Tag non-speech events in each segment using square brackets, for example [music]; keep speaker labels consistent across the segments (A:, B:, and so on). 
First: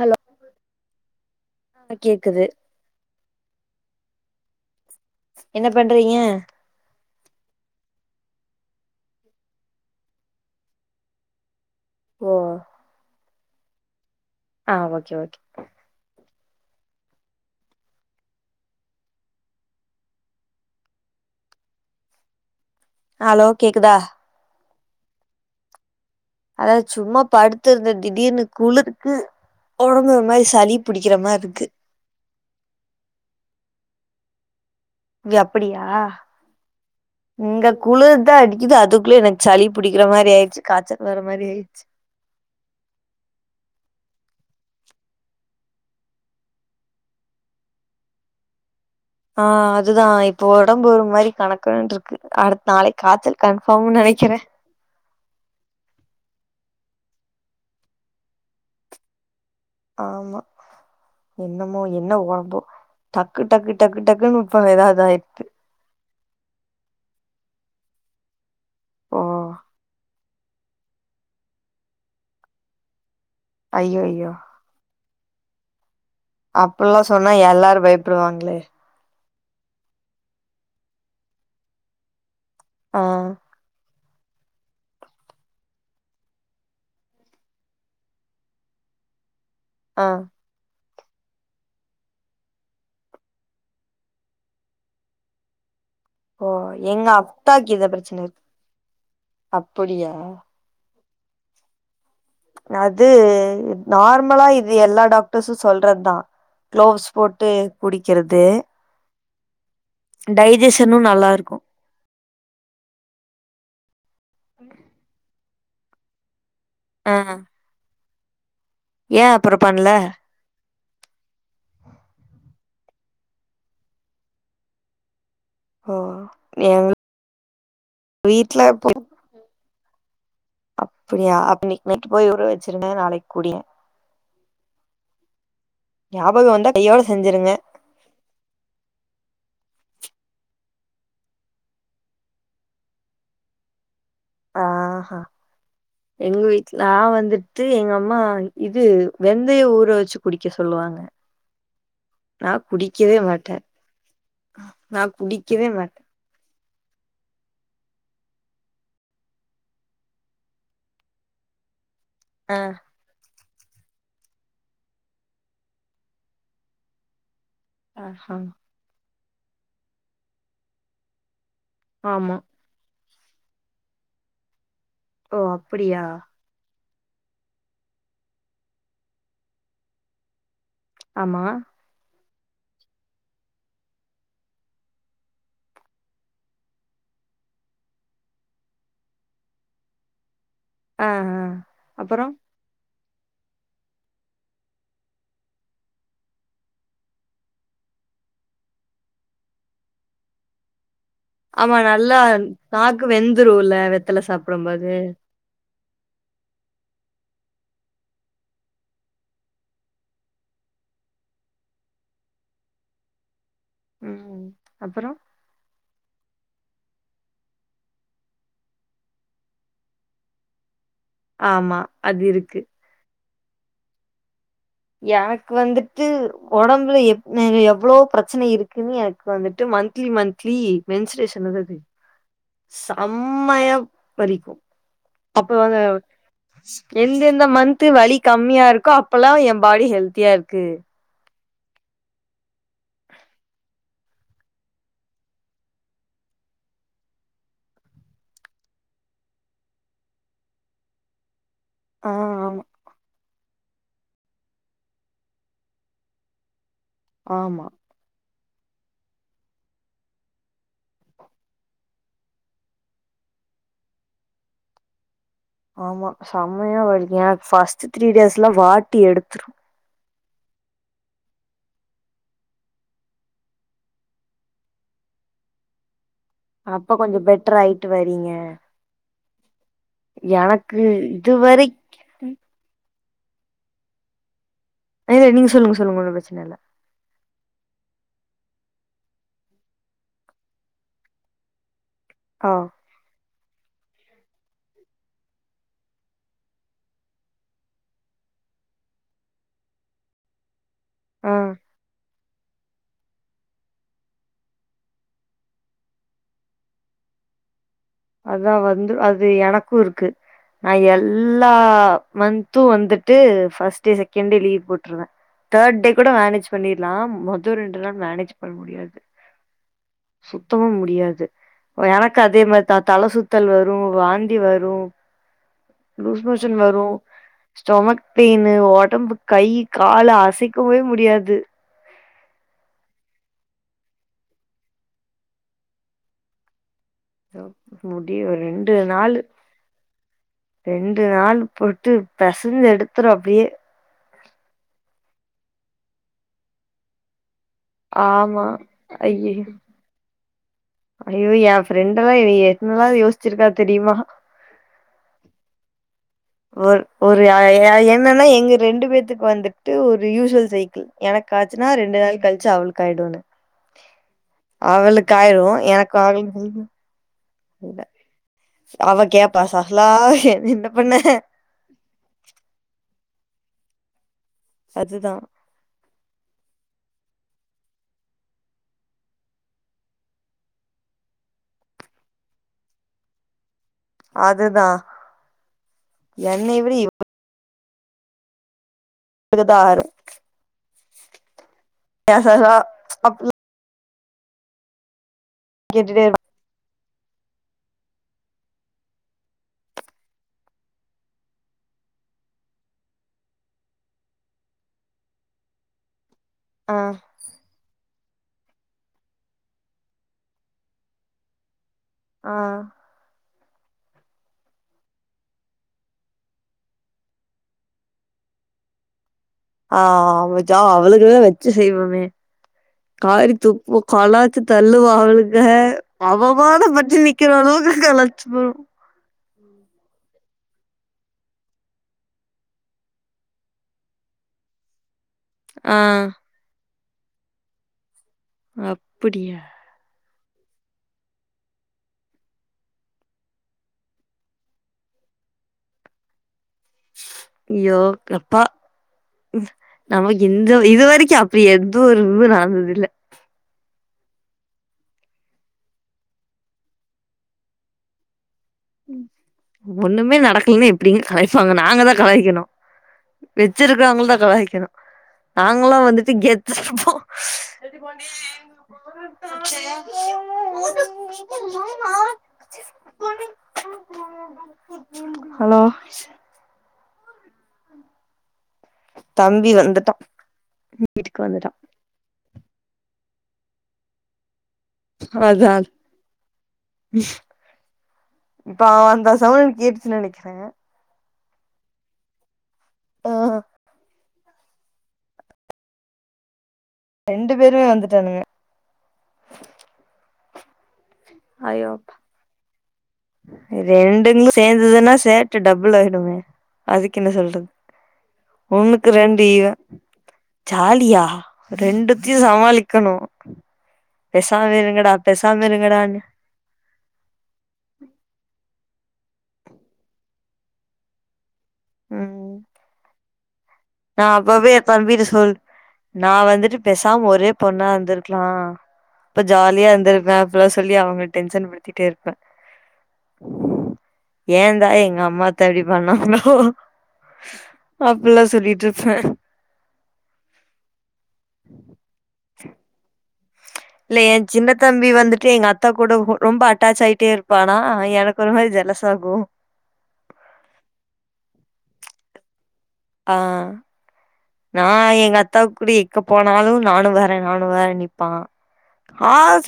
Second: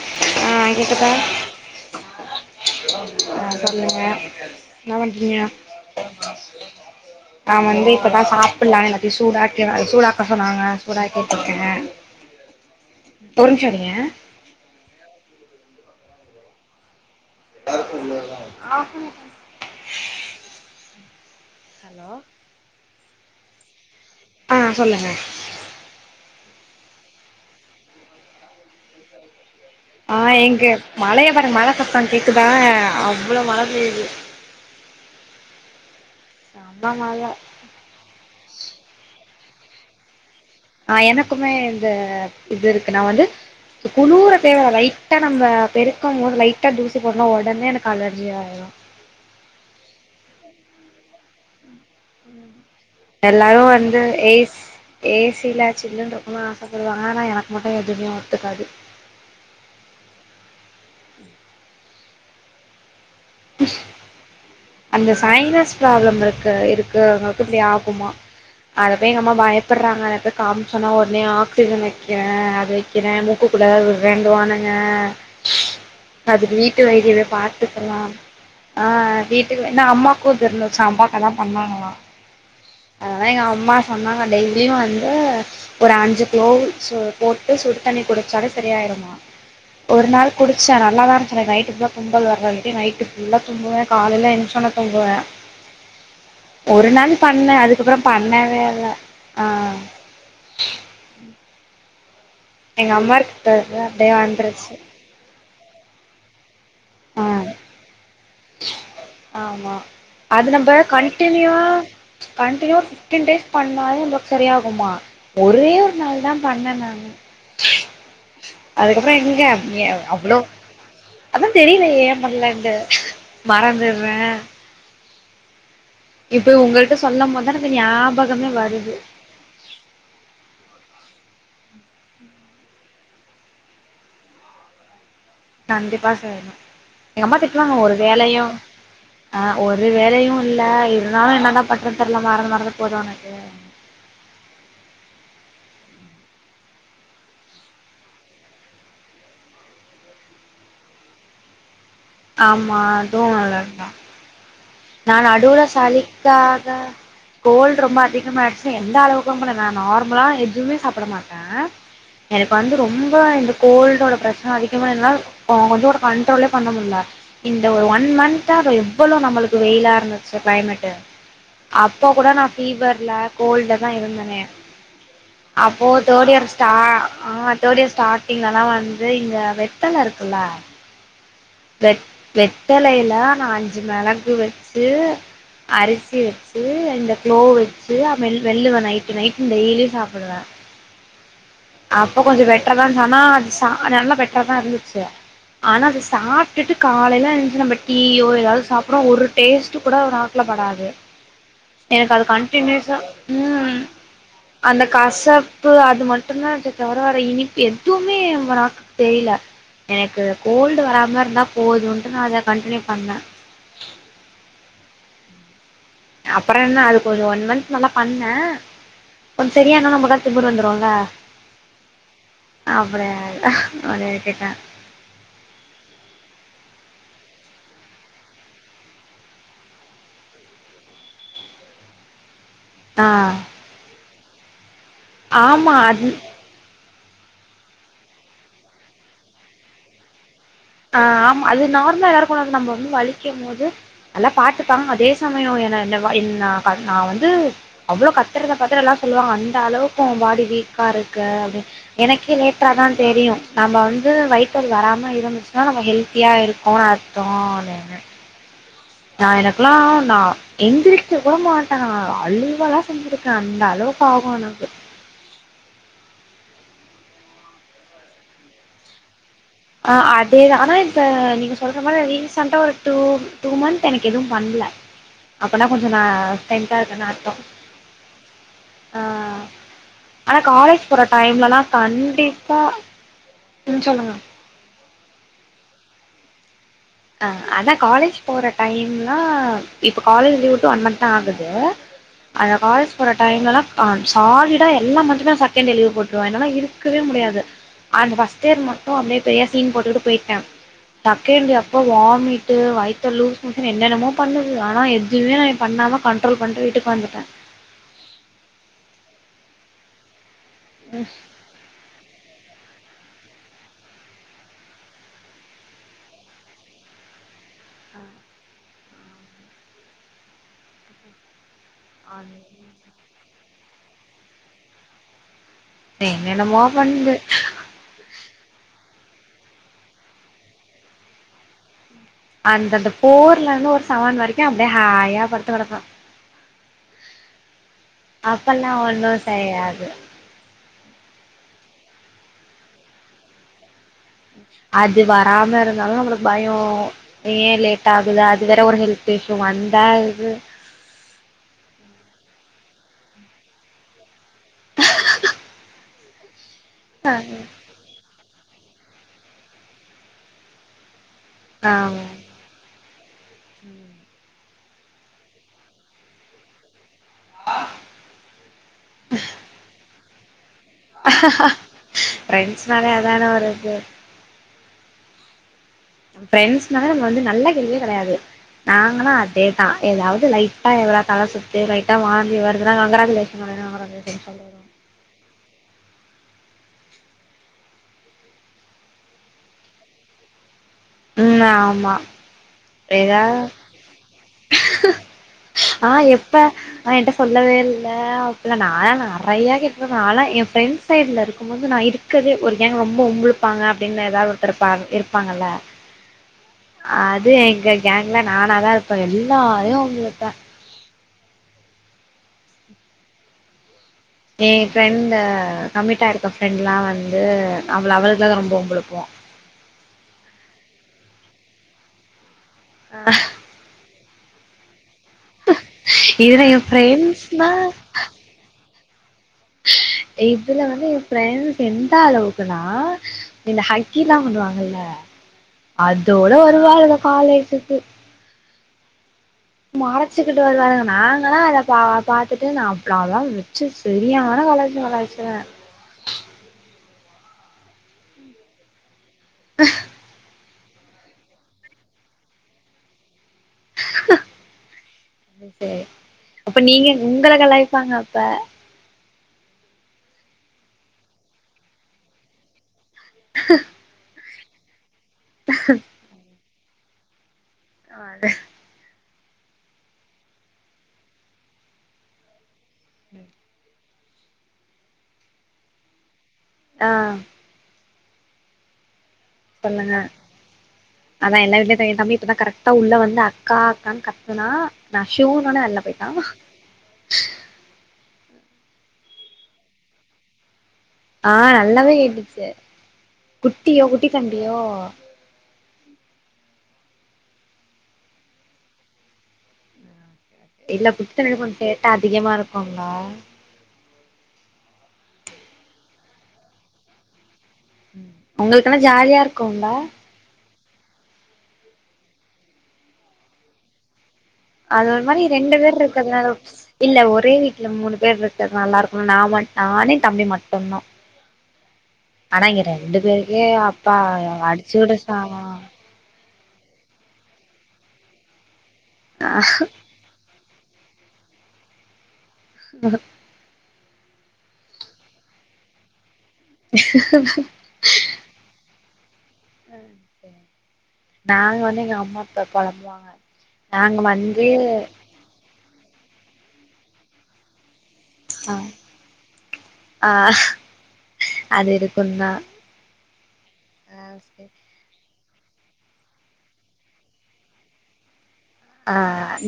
A: hello
B: ஆ கேக்குதா
A: ஆ கேக்குது
B: ஆ சொல்லுங்க என்ன பண்றீங்க
A: என்ன பண்றீங்க
B: நா வந்தே அப்பத்தா சாப்புல்லான்னு எல்லாத்தையு சூடாக்கி அத சூடாக்க சொன்னாங்க சூடாக்கிட்ருக்க
A: ஓ
B: ஒரு நிம்ஷோ இருங்க
A: ஆ ஓகே ஓகே
B: ஹலோ
A: ஹலோ கேக்குதா
B: ஆ சொல்லுங்க
A: அத சும்மா படுத்துருந்த திடீர்னு குளுருக்கு
B: ஆ எங்க மழையே பாருங்க மழ சத்தோங் கேக் ஊத்துதா அவ்ளோ மழ பேயிது
A: இங்க அப்டியா
B: மழ
A: இங்க குளுர்தா அடிக்குது அதுக்குள்ளயே எனக் சளி புடிக்கிற மாரி ஆயிர்
B: ஆ எனக்குமே இந்த இது இருக்கு நா வந்து குளுர தேவல லைட்டா நம்ம பெருக்குமா போது லைட்டா தூசி போன ஒடனே எனக்கு அலர்ஜி ஆயிரு
A: ஆ அதுதா இப்போ ஒடம்பு ஒரு மாரி கண
B: எல்லாரு
A: கன்ஃபார்ம்னு
B: வந்து
A: நெனைக்கிறே
B: ஏஸ் ஏசில சில்லுன்ட்ருக்கனுன் ஆச சொல்லுங்க ஆனா எனக்கு மட்டு எதுமே ஒத்துக்காது
A: ஆமா என்னமோ என்ன ஒடம்போ டக்கு டக்கு டக்கு டக்குனு ப
B: அந்த சைனஸ் பிராபுளம் இருக்குல இருக்குறவங்க இப்புடி ஆகுமா அத போய்
A: ஓ
B: எங்க அம்மா பயப்படுறாங்க நறையா பேர் காமிச்சொன்னா ஒடனே ஆக்சிஜன் வெக்கிற அத வெக்கிற மூக் மூக்குல
A: ஐயோ ஐயோ
B: வேங்குவானுங்க அதுக்கு வீட்டு
A: அப்பல்லா
B: வைத்தியமே
A: சொன்னா எல்லாரு
B: பாத்துக்கலாம்
A: பயப்படுவாங்களே
B: ஆ வீட் ட்டில்ல ஏன்னா அம்மாக்கு இது இருந்துச்சா அம்மாக்கு அதா பண்ணாங்களா
A: ஆ
B: அதுலா எங்க அம்மாஸ் சொன்னாங்க டெய்லியு வந்து ஒரு அஞ்சு குளோவுஸ்சு போட்டு சுடு தண்ணி குடுச்சாலே செரியாயிருமா
A: ஆ
B: ஒரு நாள் குடுச்ச நா நல்லாதா இருன்ச்சு எனக் நைட்டு ஃபுல்லா தும்மல் வேற வந்துட்டு நைட்டு ஃபுல்லா தும்புவே காலைல எந் ரிச்சோன தும்புவே
A: ஓ
B: ஒரு
A: எங்க
B: நாள் பண்ணே
A: அத்தாக்கு இத
B: அதுக்கப்றோ
A: பிரச்சன இருக்கு
B: பண்ணவே இல்ல ஆ ம்
A: அப்படியா அது
B: அப்டியே
A: நார்மலா இது
B: வந்துருச்சு
A: எல்லா டாக் டர்ஸு சொல்றத்தா க்ளோஸ்
B: ஆ
A: போட்டு குடிக்கிறது
B: ஆமா அது நம்ம
A: டைஜஷனு நல்லா இருக்கு
B: கண்டினியூவா கண்டினியூவ ஃபிஃப் டீன் டேஸ் பண்ணாலு அந்த சரியாகுமா ஒரே ஒரு நாள் தா பண்ண நானு
A: ஆ
B: அதுக்கப்ற
A: ஏ
B: எங்க
A: அப்புற பண்ல
B: அவ்ளோ அதா தெரியல ஏ பண்லன்ட்டு மறந்து ருவே
A: ஓ
B: இப்பய்
A: எங்க
B: உங்கள்ட்ட சொல்லம் போதா எனக்கு ஞாபகமே
A: வீட்ல
B: வருது
A: அப்புடியா அப்ப இன்னக்கி நைட்டு போய் ஊற வச்சிருங்க நாளைக் குடிங்க
B: கண்டிப்பா
A: ஞாபக
B: செய்யனு
A: வந்தா கையோட
B: எங்கம்மா
A: செஞ்சிருங்க
B: திட்டுவாங்க ஒரு வேலையு அ ஒரு வேலையு இல்ல இருந்தாலு என்னதா பண்றன் தெர்ல மறந்து மறந்து போது ஒனக்கு
A: ஆஹா எங்க வீட்லா வந்துட்டு எங்க அம்மா இது வெந்தய ஊற வச்சு குடிக்க சொல்லுவாங்க நா
B: ஆமா
A: குடிக்கவே
B: அதுவு
A: மாட்டே
B: நல்லதுதா நா நடுவுல
A: குடிக்கவே மாட்டே
B: சளிக்காக கோல்டு ரொம்ப அதிகமாயிட்ச்சு எந்த அளவுக்குமுல்ல நா நார்மலா எதுவ்மே சாப்புட மாட்டே எனக்கு
A: ஆ
B: வந்து ரொம்ப இந்த கோல்டோட பிரச்சன அதிகமா இருந்தா ஓ கொஞ்சோட கண்ட்ரோலே பண்ண முல்ல இந்த ஒரு ஒன்
A: ஆஹா
B: மன்தா அத எவ் ளதா நம்மளுக் கு வெயிலா இருந்து‌ச்சு கிளைமேட்டு அப்ப கூட
A: ஆமா
B: நா ஃபீவர்ல கோல்ட்லதா இருந்தனே
A: ஓ அப்படியா
B: அப்போவு தோடி அரச்ட்டா ஆஹ் அத்தோடிய ஸ்டார்டிங்லல்லாம் வந்து இங்க வெத்தலை இருக்குல்ல
A: ஆமா
B: வெத்தலையில் நான் அஞ்சு மிளகு வச்சு அரிசி வச்சு அந்த கு்ளோ வச்சு மெல்லுவேன் நைட்டு நைட்டு டெய்லியும் சாப்பிடுவேன்
A: ஆ ஆ
B: அப்போ
A: அப்புறோ
B: கொஞ்ச பெட்டெர் ஆ ஆனா அது நல்லா பெட்டர் தான் இருந்துச்சு ஆனா அது சாப்ப சாப்பிட்டுட்டு காலையில எழுந்துருச்சு நம்ம டீயோ ஏதாவது சாப்பிடோம் ஒரு டேஸ்ட் கூட ஒரு நாக்குல படாது
A: ஆமா
B: எனக்கு
A: நல்லா
B: அது கண்டினியூஸா
A: நாக்கு
B: ம்
A: வெந்துரும்ல வெத்தலை சாப்பிடும் போது
B: இப்போ அது மட்டும்தான் வர வர இனிப்பு எதுவுமே ந நாக்குக்கு தெரியல எனக்கு கோல்டு வராமா இருந்தா போதும்ன்ட்டு நான் அதை கன்டினியூ பண்ணேன்
A: உம் அப்புறம்
B: அப்புறம் என்ன அதுக் கொஞ்ச ஒன் மந்த் நல்லா பண்ணேன் கொஞ்சம் சரியான நம்மக்கு திமிருவந்துரும்ல
A: ஆமா அது இருக்கு
B: அது கேட்டா
A: எனக்கு வந்துட்டு உடம்புல எ எவ்வளோ பிரச்சனை இருக்குன்னு எனக்கு வந்துட்டு மந்த்த்லிமந்த்த்லி மென்சரேஷன் அது
B: ஆ
A: செம்மைய வலிக்கும்
B: ஆமா
A: அப்ப
B: அது
A: எந்தெந்த மந்த்து வலி கம்மியா இருக்கோ அப்போல்லாம் என் பாடி ஹெல்த்தியா இருக்கும்
B: ஆஹ் ஆமா அது நார்மலா எல்லாருக்கும் உள்ளது நம்ம வந்து வலிக்கும் போது நல்லா பாத்துப்பாங்க அதே சமயம் ஏ என்ன என் நான் வந்து அவ்வளோ கத்துறத பாத்துலாம் சொல்லுவாங்க அந்த அளவுக்கும் பாடி வீக்காக இருக்கு அது
A: ஆ
B: எனக்கே
A: ஆமா
B: லேட்டரா தான் தெரியும் நம்ம வந்து வயித்து வலி வராம இருந்துச்சுனா ஆ நம்ம ஹெல்த்தியா இருக்கும் இருக்கோம்னு
A: ஆமா
B: அர்த்தம் நான் எனக்கெல்லாம் நான் எந்திரச்ச கூட மாட்டேன் நான் அழுவல்லாம் செஞ்சிருக்கேன் அந்த அளவுக்கு ஆகும் எனக்கு
A: ஆமா செமையா வலிக்கும் பஃஸ்ட் த்ரீ டேஸ்லாம் வாட்டி எடுத்துரும்
B: அதேதான் இப்ப நீங்க சொல்ற மாதிரி ரிசென்ட் அ டூ மந்த் அ எனக்கு எதுவும் பண்ணல அப்பனா கொஞ்சம் ந ஹெல்த்தி ஆஹ்
A: அப்ப
B: இருக்கேனு
A: கொஞ்சோ
B: அர்த்தம்
A: பெட்டர் ஆயிட்டு வரீங்க
B: ஆனா
A: எனக்கு
B: காலேஜ் போற
A: இதுவரை
B: டைம்லாம் கண்டிப்பா உம் சொல்லுங்க
A: இல்ல நீங்க சொல்லுங்க சொல்லுங்க ஒண்ணும் பிரச்சனை இல்ல
B: அஹ் அதான் காலேஜ் போற டைம்லாம் இப்ப காலேஜ் லீவ்விட்டு ஒன் மந்த்த் தான் ஆகுது
A: ஆ
B: அந்த காலேஜ் போற டைம்லலாம் ம்சாலிடா எல்லா மந்தமே செகண்ட் டே லீவு போட்டுருவவேன் அதனால இருக்கவே முடியாது அந்த ஃபர்ஸ்ட் இயர் மட்டும் அப்படியே பெரிய சீன் போட்டுட்டு போயிட்டேன்
A: ஆ
B: தக்கே அப்ப வாமிட்டு வயத்த லூஸ் மோஷன் என்னென்னமோ பண்ணுது ஆனா எதுவுமே நான் பண்ணாம கண்ட்ரோல் பண்ணிட்டு வீட்டுக்கு வந்துட்டேன்
A: அதா வந்து அது எனக்கு இருக்கு நா எல்லா மந்த்தூ வந்துட்டு டே ஃபஸ் டே செகெண்ட் டே லீவ் போட்டுருவே தேர் டே கூட மேனேஜ் பண்ணிடலா மொத ரெண்டு நாள் மேனேஜ் பண்ண முடியாது சுத்தமா முடியாது ஓ எனக்கோ அதே மாரி தலசுத்தல் வரு வாந்தி வரு லூஸ் மோஷன்
B: என்னென்னமோ
A: வரு
B: பண்ணுது
A: ஸ்டொமக் பெயின்னு ஒடம்பு கை காலு அசைக்கவே முடியாது
B: அந்தந்த போர்லயிருந்து ஒரு சவன் வரைக்கோ அப்டியே ஹாயா படுத்து கெடப்பே
A: முடி ஒரு
B: அப்பெல்லா
A: ரெண்டு
B: ஒன்னோ
A: நாளு
B: செய்யாது
A: ரெண்டு நாள் போட்டு பெசஞ்சு எடுத்துரு அப்டியே
B: அது வராம இருந்தாலு நம்மளுக்கு பயோ ஏ லேட் ஆகுது
A: ஆமா
B: அது வேர ஒரு ஹெல்த் ஸ்ஷு வந்தா இது
A: அய்யயோ என் ஃப்ரெண்டெல்லா எத்தன நாள் யோசிச்சிருக்கா தெரியுமா ஒரு ஒரு என்னன்னா எங்க ரெண்டு பேத்துக்கு வந்துட்டு ஒரு யூஸ்வல் சைக்கிள் எனக்கு ஆச்சுன்னா
B: ஆ
A: ரெண்டு நாள் கழிச்சு அவளுக்கு ஆயிடோன்னு அவளுக்காயிறு எனக்கு ஆகல அவ கேப்பா சஹலா கெவிண்ணோ
B: ஹாஹாஹா ப்ரெண்ட்ஸ்னாலே அதான ஒரு இது
A: அதுதா
B: ஃப்ரெண்ட்ஸ்னாலே அவுங்க வந்து நல்ல புள்ளயே கெடயாது நாங்கன்னா அதேதா எதாவது லைட்டா எதா தல சுத்து லைட்டா வாந்தி வருதுனா கங்கிராஜூலேஷன் அப்டின்னுவாங்க கங்கிரேசன்ஸ் சொல்லிரோ
A: என்ன இவரு டியோ குருதார்
B: உம் நா
A: கசசா [unintelligible]
B: எதா [inaudible] ஆ
A: கேட்டுட்டே
B: எப்ப ஆ என்ட்ட சொல்லவே இல்ல அப்பல்லா நாலா நெறய கேட்டுருப்பே ஆனா என் ஃப்ரெண்ட் சைடு்ல இருக்கும்போது நா இருக்கதே ஒரு கேங் ரொம்ப ஒம்பிழுப்பாங்க அப்டின்னு எதாவது ஒரு கடுப்பா இருப்பாங்கல்ல
A: ஆ
B: அது எங்க கேங்ல நானாதான் இருப்பேன் எல்லாரையும் வம்பிழுப்பேன்
A: ஆ
B: என் ஃப்ரெண்ட் கமிட்டாயிருக்க ஃப்ரெண்ட்லாம் வந்து அவள அவளதான் ரொம்ப வம்பிழுப்போம்
A: ஆ அதா அவளுக்கலதான் வெச்சு செய்வோமே காரி துப்புவோம் கலாய் த்தள்ளுவா அவளுக்கு
B: இதுல
A: அவமான
B: என்
A: பற்றி நிக்கிற
B: ஃப்ரெண்ட்ஸ்னா
A: அளவுக்கு கலாச்சுவோம்
B: இதுல வந்து என் ஃப்ரெண்டஸ் எந்த அளவுக்குன்னா இந்த ஹக்கில்லாம் பண்ணுவாங்கல்ல
A: ஆ
B: அதோட வருவாள்க காலேஜுக்கு
A: அப்படியா
B: அழைச்சுக்கிட்டு வருவாளுங்க நாங்கலாம் அதை பா பாத்துட்டு நான் அப்பறல்லாம் வெச்சு சரியான கலாச்சு கலாச்சிருவேன்
A: ஐய்யோ எப்பா நம்மளுக்கு இந்த இது வரைக்கும் அப்படி எதுவும் ஒரு இது நடந்தது இல்ல
B: அது செ அப்ப நீங்க உங்கள கலாய்ப்பாங்க அப்ப
A: ஒன்னுமே நடக்கலன்னு எப்படிங்க கலாய்ப்பாங்க நாங்கதான் கலாய்கணும் வெச்சிருக்கரவங்கள தான் கலாய் க்கணும் நாங்களாம் வந்துட்டு கெத் ரெஸ்ட் ரூம் போ
B: அதான்
A: அட்சயா [inaudible]
B: ம்
A: ஹலோ
B: ஆ
A: தம்பி வந்துட்டா
B: சொல்லுங்க
A: வீட்டுக்கு
B: அதான்
A: வந்துட்டா
B: எல்லா [unintelligible] தம்பி இப்பதான் கரெக்ட்டா உள்ள வந்து அக்கா அக்கான்னு கத் துன்னா நான்
A: அதா
B: ஷூனோனே வெள்ள போயிட்டான்
A: இப்ப அவ அந்த சவுண்டு கேட்டுச்சுன்னு நெனைக்குறேன்
B: ஆ நல்லாவே கேட்டுச்சு
A: ஆ
B: குட்டியோ குட்டி தண்டியோ
A: ரெண்டு பேருமே வந்துட்டானுங்க
B: இல்ல பு [unintelligible] கொஞ்
A: ஐயோ
B: சேத்தா அதிகமா இருக்குங்களா
A: ரெண்டுங்களு சேந்ததுன்னா சேட்ட டபுள் ஆயிடுமே அதுக்கு என்ன சொல்றது
B: உங்களுக்கு என்ன
A: ஒண்ணுக்கு
B: ஜாலியா
A: ரெண்டு ஈவன்
B: இருக்கும்ல
A: ஜாலியா ரெண்டுத்தையு சமாளிக்கணு பேசாம
B: அது
A: இருங்கடா
B: ஒரு மாரி
A: பேசாம
B: ரெண்டு பேர்
A: இருங்கடான்னு
B: இருக்குறதுனால இல்ல ஒரே வீட்ல மூணு பேர் இருக்கறது நல்லாருக் கு நா மட் நானு எ தம்பி மட்டுந்தா
A: ம்
B: ஆனா இங்க ரெண்டு பேரு ஏ அப்பா
A: நா அப்பவே எ
B: அடுச்சு விட சாவா
A: பேசாம் ஒரே பொண்ணா இருந்துருக்கலா அப்போ ஜாலியா இருந்துருக்கலா இப்டியெல்லா சொல்லி அவங்கள டென்சன் படுத்திட்டே இருப்ப
B: அஆ
A: ஏந்தா எங்க அம்மாதா அப்டி பண்ணாங்களோ கோ அப்பல்லா சொல்லிப் ட்ருஃப்ப
B: ஆ சேரி நாங்க வந்தா எங்க அம்மா அப்பா பொழம்புவாங்க
A: இல்ல எ சின்ன தம்பி வந்துட்டு எங்க அத்தா கூட ஹோ ரொம்ப அட்டாச் ஆயிட்டே இருப்பானா எ
B: ஆ ஆ அது இருக் குந்தா
A: ஆ நா எங்க அத் அத்தாவுக் குடி எக்க போனாலு நானு வர நானு வரன் நிப்பா
B: ஆ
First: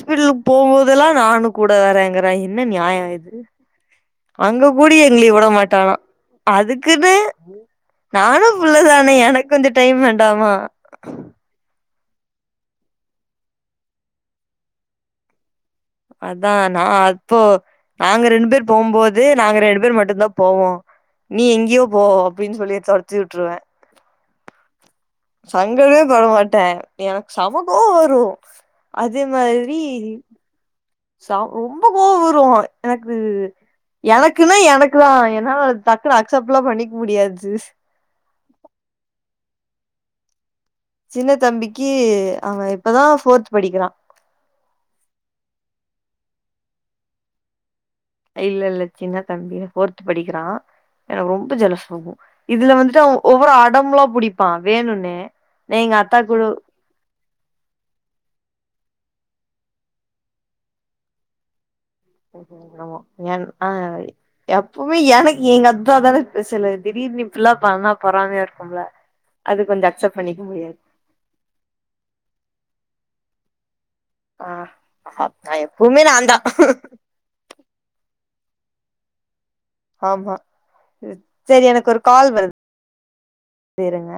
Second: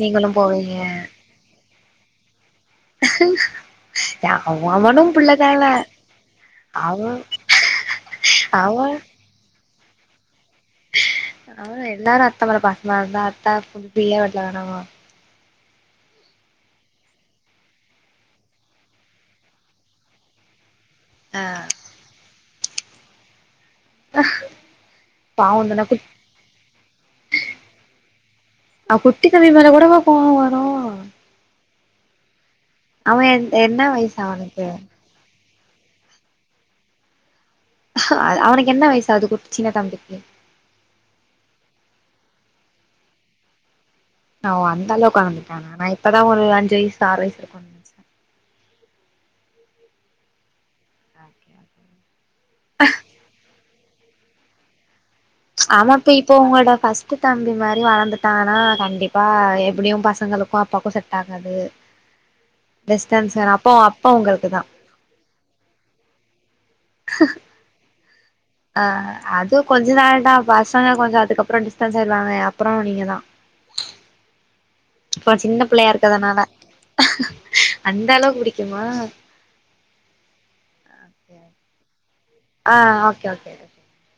B: நீங்களு போவீங்க
A: போம்தெல்லா நானு கூட கூட வரங்குறா இர் என்ன நியாயோ இது
B: அவ
A: அங்க கூடி
B: அவனு
A: எங்ளிய உட
B: புள்ளதான
A: மாட்டானா
B: அவ
A: அதுக்குன்னு நானு புள்ளதானே எனக் கொஞ்சோ டைம் வேண்டாமா
B: அ எ ல்லாரு அத்த மேல பாசமா இருந்தா அத்தா கொஞ்ச [unintelligible] வேணாமா
A: அதா நா அப்போ நாங்க ரெண்டு பேர் போவும்போது நாங்க ரெண்டு பேர் மட்டுந்தா போவோ நீ எங்யோ போ அப்டின் சொல்லி தொரத்தி வுட்ருவே
B: பாவம் தான
A: சங்கடமே
B: குட்
A: பட மாட்டே எனக்கு செம கோவ வரு
B: அவ
A: அதே
B: குட்டி தம்பி மேல
A: மாதிரி
B: கூடவா கோவோ வரு
A: ச ரொம்ப கோவ வரு எனக்கு
B: அவ என்ன வயசு
A: எனக்குன்னே
B: அவனுக்கு
A: எனக்கு தா என்னா டக்குனு அக்சப்லா பண்ணிக்க முடியா
B: அவனுக்கு என்ன வயசாது குட் சின்னதம்பிக்கு
A: சின்ன தம்பிக்கு அவெ இப்பதா ஃபோர்த்து படிக்கிறா
B: அவ அந்த அளவ்க்கு வளந்துட்டானா நா இப்பதா ஒரு அஞ்சு வயசு ஆறு வயசு இருக்குன் நெனச்சே
A: இல்லெல்ல சின்ன தம்பி ஃபோர்த்து படிக்கிறா எனக்கு ரொம்ப ஜெலசாகு இதுல வந்துட்டு அவ ஒவ்வொரு அ டம்லா புடிப்பா வேணுன்னே நா
B: ஆமா
A: எங்க
B: இப்ப
A: அத்தா
B: இப்போ
A: கூட
B: உங்களோட ஃபர்ஸ்ட்டு தம்பி மாரி வளந்துட்டானா கண்டிப் பா எப்புடியு பசங்களுக்கு அப்பாக்கு செட் ஆகாது
A: ம் ஹும் என்னமோ
B: டிஸ்டன்ஸ்
A: என்
B: வேணு
A: ஆ
B: அப்போ அப்போ உங்களுக்கு
A: எப்பவு எனக் கு எங்கத்தா தானெ பெரு இருக்கும்ல
B: அ
A: அது
B: அதுவு
A: கொஞ்சோ
B: கொஞ்ச
A: அக்செப்ட்
B: நாள் தா
A: பண்ணிக்க முடியாது
B: பசங்க கொஞ்ச அதுக்கப்றொ டிஸ்டன்ஸ் ஆயிர்வாங்க அப்றோ நீங்க தா
A: ஆ
B: இப்ப
A: அத்தா
B: சின்ன பிள்ளையா
A: எப்பவ்மே நாந்தா
B: இருக்கறதுனால டிக்குமா
A: ஆமா சேரி எனக்கு ஒரு கால் வருது
B: ஆ ஓகே ஓகே
A: இருங்க